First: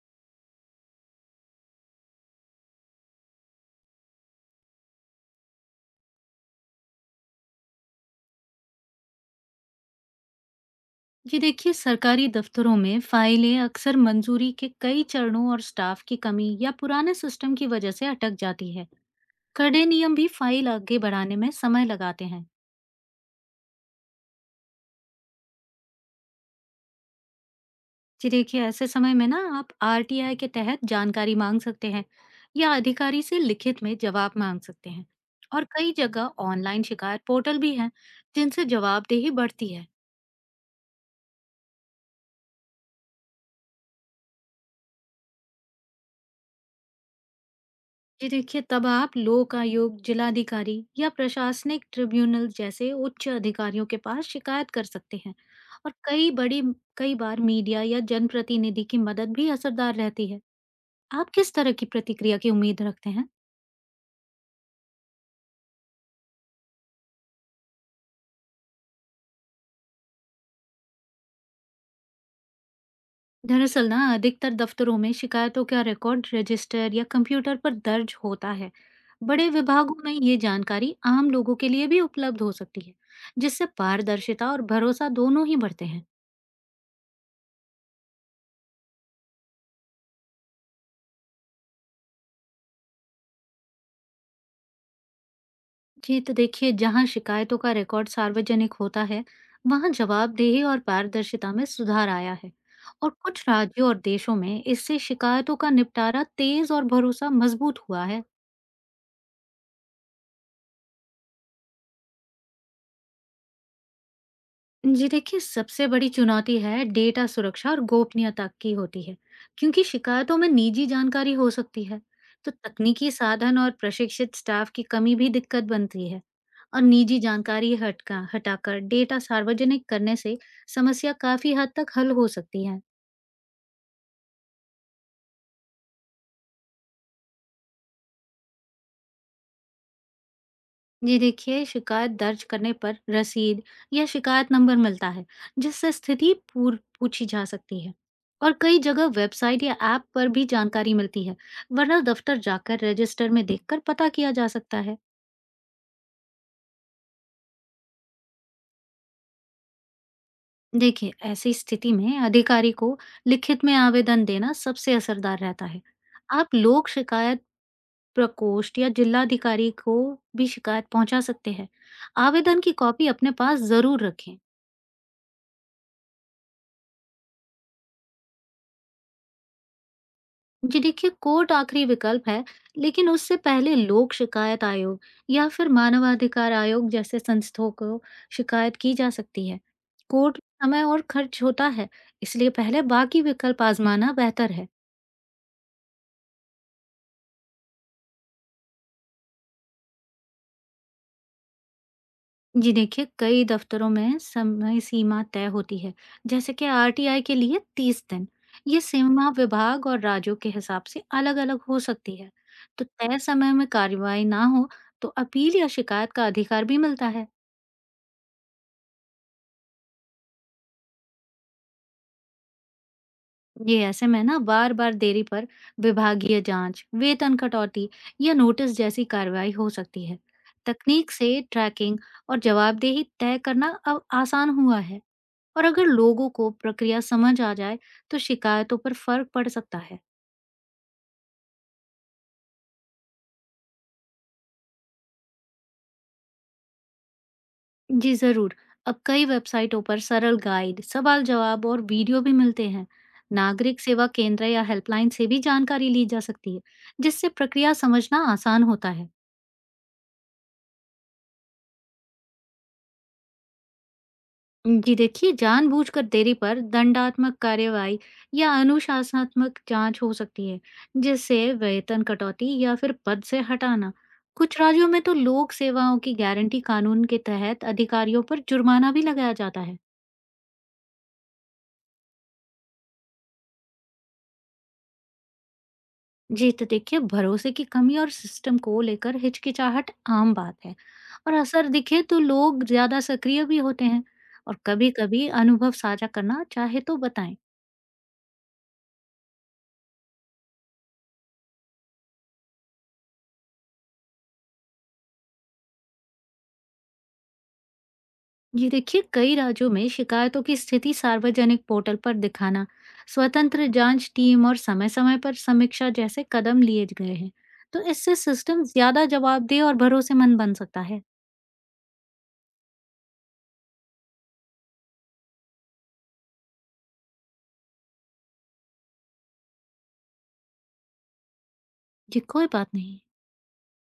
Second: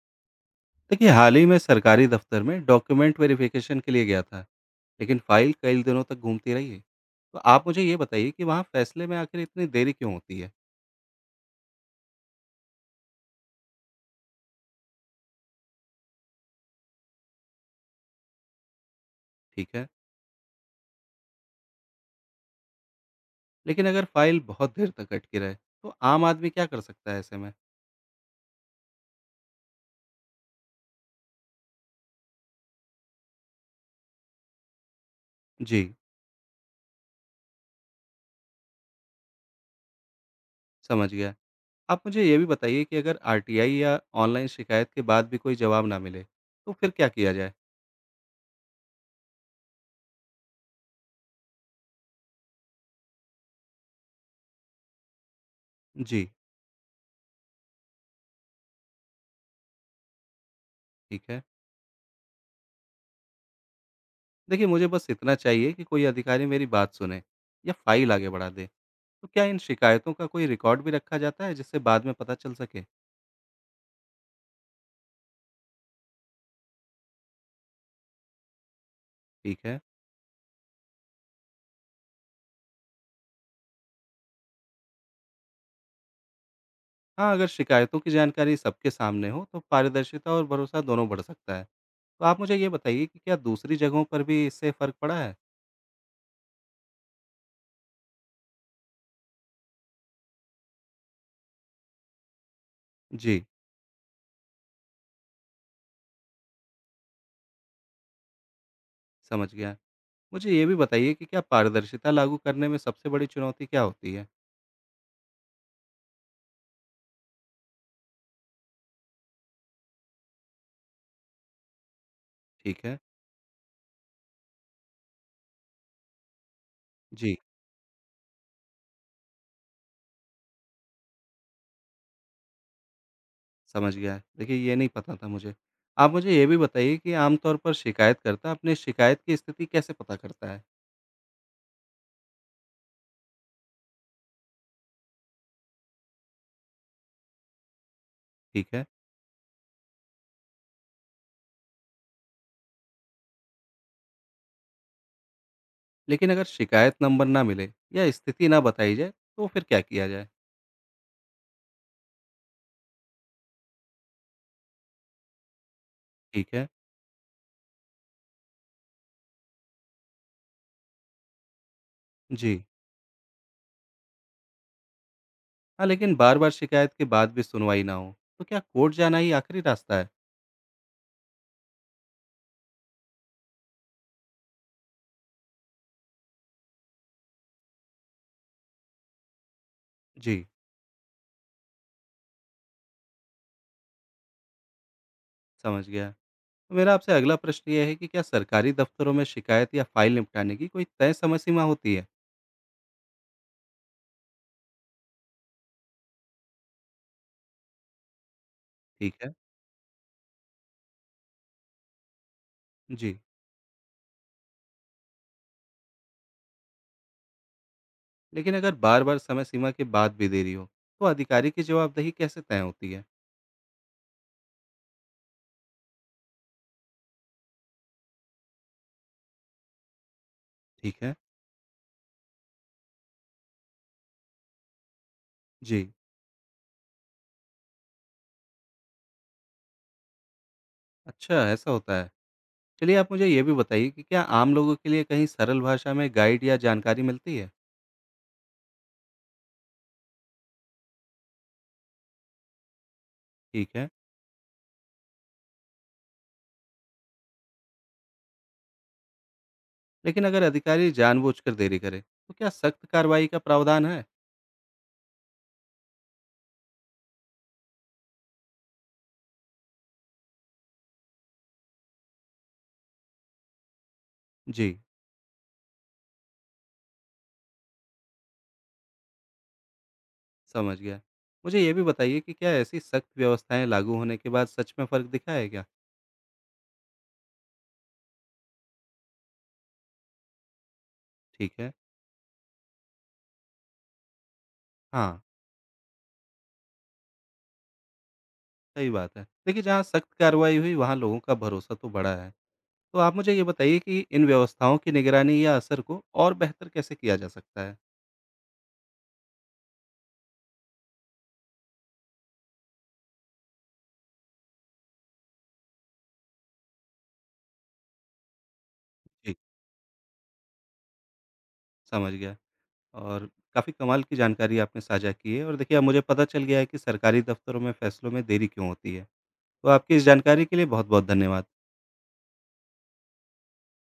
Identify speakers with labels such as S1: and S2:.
S1: देखिए हाल ही में सरकारी दफ्तर में डॉक्यूमेंट वेरिफिकेशन के लिए गया था। लेकिन फाइल कई दिनों तक घूमती रही। तो आप मुझे ये बताइए कि वहाँ फैसले में आखिर इतनी देरी क्यों होती है।
S2: जी देखिए, सरकारी दफ्तरों में फाइलें अक्सर मंजूरी के कई चरणों और स्टाफ की कमी या पुराने सिस्टम की वजह से अटक जाती है।
S1: ठीक
S2: कड़े
S1: है।
S2: नियम भी फाइल आगे बढ़ाने में समय लगाते हैं।
S1: लेकिन अगर फाइल बहुत देर तक अटकी रहे तो आम आदमी क्या कर सकता है ऐसे में।
S2: जी देखिए, ऐसे समय में ना आप आरटीआई के तहत जानकारी मांग सकते हैं या अधिकारी से लिखित में जवाब मांग सकते हैं। और कई
S1: जी।
S2: जगह ऑनलाइन शिकायत पोर्टल भी हैं जिनसे जवाबदेही बढ़ती है।
S1: समझ गया। आप मुझे ये भी बताइए कि अगर आर या ऑनलाइन शिकायत के बाद भी कोई जवाब ना मिले तो फिर क्या किया जाए।
S2: जी देखिए, तब आप लोक आयोग, जिलाधिकारी या प्रशासनिक ट्रिब्यूनल जैसे उच्च अधिकारियों के पास शिकायत कर सकते हैं। और
S1: जी।
S2: कई बड़ी कई बार मीडिया या जनप्रतिनिधि की मदद भी असरदार रहती है।
S1: ठीक
S2: आप
S1: है।
S2: किस तरह की प्रतिक्रिया की उम्मीद रखते हैं?
S1: देखिए मुझे बस इतना चाहिए कि कोई अधिकारी मेरी बात सुने या फाइल आगे बढ़ा दे। तो क्या इन शिकायतों का कोई रिकॉर्ड भी रखा जाता है जिससे बाद में पता चल सके?
S2: दरअसल ना अधिकतर दफ्तरों में शिकायतों का रिकॉर्ड रजिस्टर या कंप्यूटर पर दर्ज होता है। बड़े
S1: ठीक है।
S2: विभागों में ये जानकारी आम लोगों के लिए भी उपलब्ध हो सकती है, जिससे पारदर्शिता और भरोसा दोनों ही बढ़ते हैं।
S1: हाँ, अगर शिकायतों की जानकारी सबके सामने हो तो पारदर्शिता और भरोसा दोनों बढ़ सकता है। तो आप मुझे ये बताइए कि क्या दूसरी जगहों पर भी इससे फ़र्क पड़ा है?
S2: जी तो देखिए, जहां शिकायतों का रिकॉर्ड सार्वजनिक होता है, वहां जवाबदेही और पारदर्शिता में सुधार आया है। और कुछ
S1: जी,
S2: राज्यों और देशों में इससे शिकायतों का निपटारा तेज और भरोसा मजबूत हुआ है।
S1: समझ गया। मुझे ये भी बताइए कि क्या पारदर्शिता लागू करने में सबसे बड़ी चुनौती क्या होती है?
S2: जी देखिए, सबसे बड़ी चुनौती है डेटा सुरक्षा और गोपनीयता की होती है, क्योंकि शिकायतों में निजी जानकारी हो सकती है। तो
S1: ठीक है।
S2: तकनीकी साधन और प्रशिक्षित स्टाफ की कमी भी दिक्कत बनती है। और निजी
S1: जी,
S2: जानकारी हटका हटाकर डेटा सार्वजनिक करने से समस्या काफी हद तक हल हो सकती है।
S1: समझ गया। देखिए ये नहीं पता था मुझे। आप मुझे ये भी बताइए कि आमतौर पर शिकायतकर्ता अपनी शिकायत की स्थिति कैसे पता करता है?
S2: जी देखिए, शिकायत दर्ज करने पर रसीद या शिकायत नंबर मिलता है, जिससे स्थिति पूर पूछी जा सकती है। और
S1: ठीक
S2: कई
S1: है।
S2: जगह वेबसाइट या ऐप पर भी जानकारी मिलती है, वरना दफ्तर जाकर रजिस्टर में देखकर पता किया जा सकता है।
S1: लेकिन अगर शिकायत नंबर ना मिले या स्थिति ना बताई जाए तो फिर क्या किया जाए।
S2: देखिए, ऐसी स्थिति में अधिकारी को लिखित में आवेदन देना सबसे असरदार रहता है।
S1: ठीक
S2: आप
S1: है।
S2: लोक शिकायत प्रकोष्ठ या जिलाधिकारी को भी शिकायत पहुंचा सकते हैं। आवेदन
S1: जी।
S2: की कॉपी अपने पास जरूर रखें।
S1: हाँ लेकिन बार बार शिकायत के बाद भी सुनवाई ना हो तो क्या कोर्ट जाना ही आखिरी रास्ता है।
S2: जी देखिए, कोर्ट आखिरी विकल्प है, लेकिन उससे पहले लोक शिकायत आयोग या फिर मानवाधिकार आयोग जैसे संस्थाओं को शिकायत की जा सकती है। कोर्ट
S1: जी।
S2: में समय और खर्च होता है, इसलिए पहले बाकी विकल्प आजमाना बेहतर है।
S1: समझ गया। तो मेरा आपसे अगला प्रश्न यह है कि क्या सरकारी दफ्तरों में शिकायत या फाइल निपटाने की कोई तय समय सीमा होती है।
S2: जी देखिए, कई दफ्तरों में समय सीमा तय होती है, जैसे कि आरटीआई के लिए 30 दिन। ये
S1: ठीक
S2: सीमा
S1: है।
S2: विभाग और राज्यों के हिसाब से अलग-अलग हो सकती है। तो तय
S1: जी।
S2: समय में कार्रवाई ना हो, तो अपील या शिकायत का अधिकार भी मिलता है।
S1: लेकिन अगर बार बार समय सीमा के बाद भी देरी हो तो अधिकारी की जवाबदेही कैसे तय होती है।
S2: जी, ऐसे में ना बार बार देरी पर विभागीय जांच, वेतन कटौती या नोटिस जैसी कार्रवाई हो सकती है।
S1: ठीक
S2: तकनीक
S1: है।
S2: से ट्रैकिंग और जवाबदेही तय करना अब आसान हुआ है, और अगर
S1: जी।
S2: लोगों को प्रक्रिया समझ आ जाए तो शिकायतों पर फर्क पड़ सकता है।
S1: अच्छा ऐसा होता है। चलिए आप मुझे ये भी बताइए कि क्या आम लोगों के लिए कहीं सरल भाषा में गाइड या जानकारी मिलती है?
S2: जी जरूर, अब कई वेबसाइटों पर सरल गाइड, सवाल जवाब और वीडियो भी मिलते हैं।
S1: ठीक
S2: नागरिक
S1: है,
S2: सेवा केंद्र या हेल्पलाइन से भी जानकारी ली जा सकती है, जिससे प्रक्रिया समझना आसान होता है।
S1: लेकिन अगर अधिकारी जानबूझकर देरी करे, तो क्या सख्त कार्रवाई का प्रावधान है?
S2: जी देखिए, जानबूझकर देरी पर दंडात्मक कार्यवाही या अनुशासनात्मक जांच हो सकती है, जिससे वेतन कटौती या फिर पद से हटाना। कुछ
S1: जी,
S2: राज्यों में तो लोक सेवाओं की गारंटी कानून के तहत अधिकारियों पर जुर्माना भी लगाया जाता है।
S1: समझ गया। मुझे ये भी बताइए कि क्या ऐसी सख्त व्यवस्थाएं लागू होने के बाद सच में फ़र्क दिखा है क्या?
S2: जी तो देखिए, भरोसे की कमी और सिस्टम को लेकर हिचकिचाहट आम बात है, और
S1: ठीक
S2: असर
S1: है,
S2: दिखे तो लोग ज्यादा सक्रिय भी होते हैं। और
S1: हाँ,
S2: कभी-कभी अनुभव साझा करना चाहे तो बताएं।
S1: सही बात है। देखिए, जहाँ सख्त कार्रवाई हुई, वहाँ लोगों का भरोसा तो बढ़ा है। तो आप मुझे ये बताइए कि इन व्यवस्थाओं की निगरानी या असर को और बेहतर कैसे किया जा सकता है?
S2: ये देखिए, कई राज्यों में शिकायतों की स्थिति सार्वजनिक पोर्टल पर दिखाना, स्वतंत्र जांच टीम और समय समय पर समीक्षा जैसे कदम लिए गए हैं। तो इससे सिस्टम ज्यादा
S1: जी,
S2: जवाबदेह और भरोसेमंद बन सकता है।
S1: समझ गया। और काफ़ी कमाल की जानकारी आपने साझा की है और देखिए अब मुझे पता चल गया है कि सरकारी दफ्तरों में फैसलों में देरी क्यों होती है। तो आपकी इस जानकारी के लिए बहुत-बहुत धन्यवाद।
S2: जी कोई बात नहीं।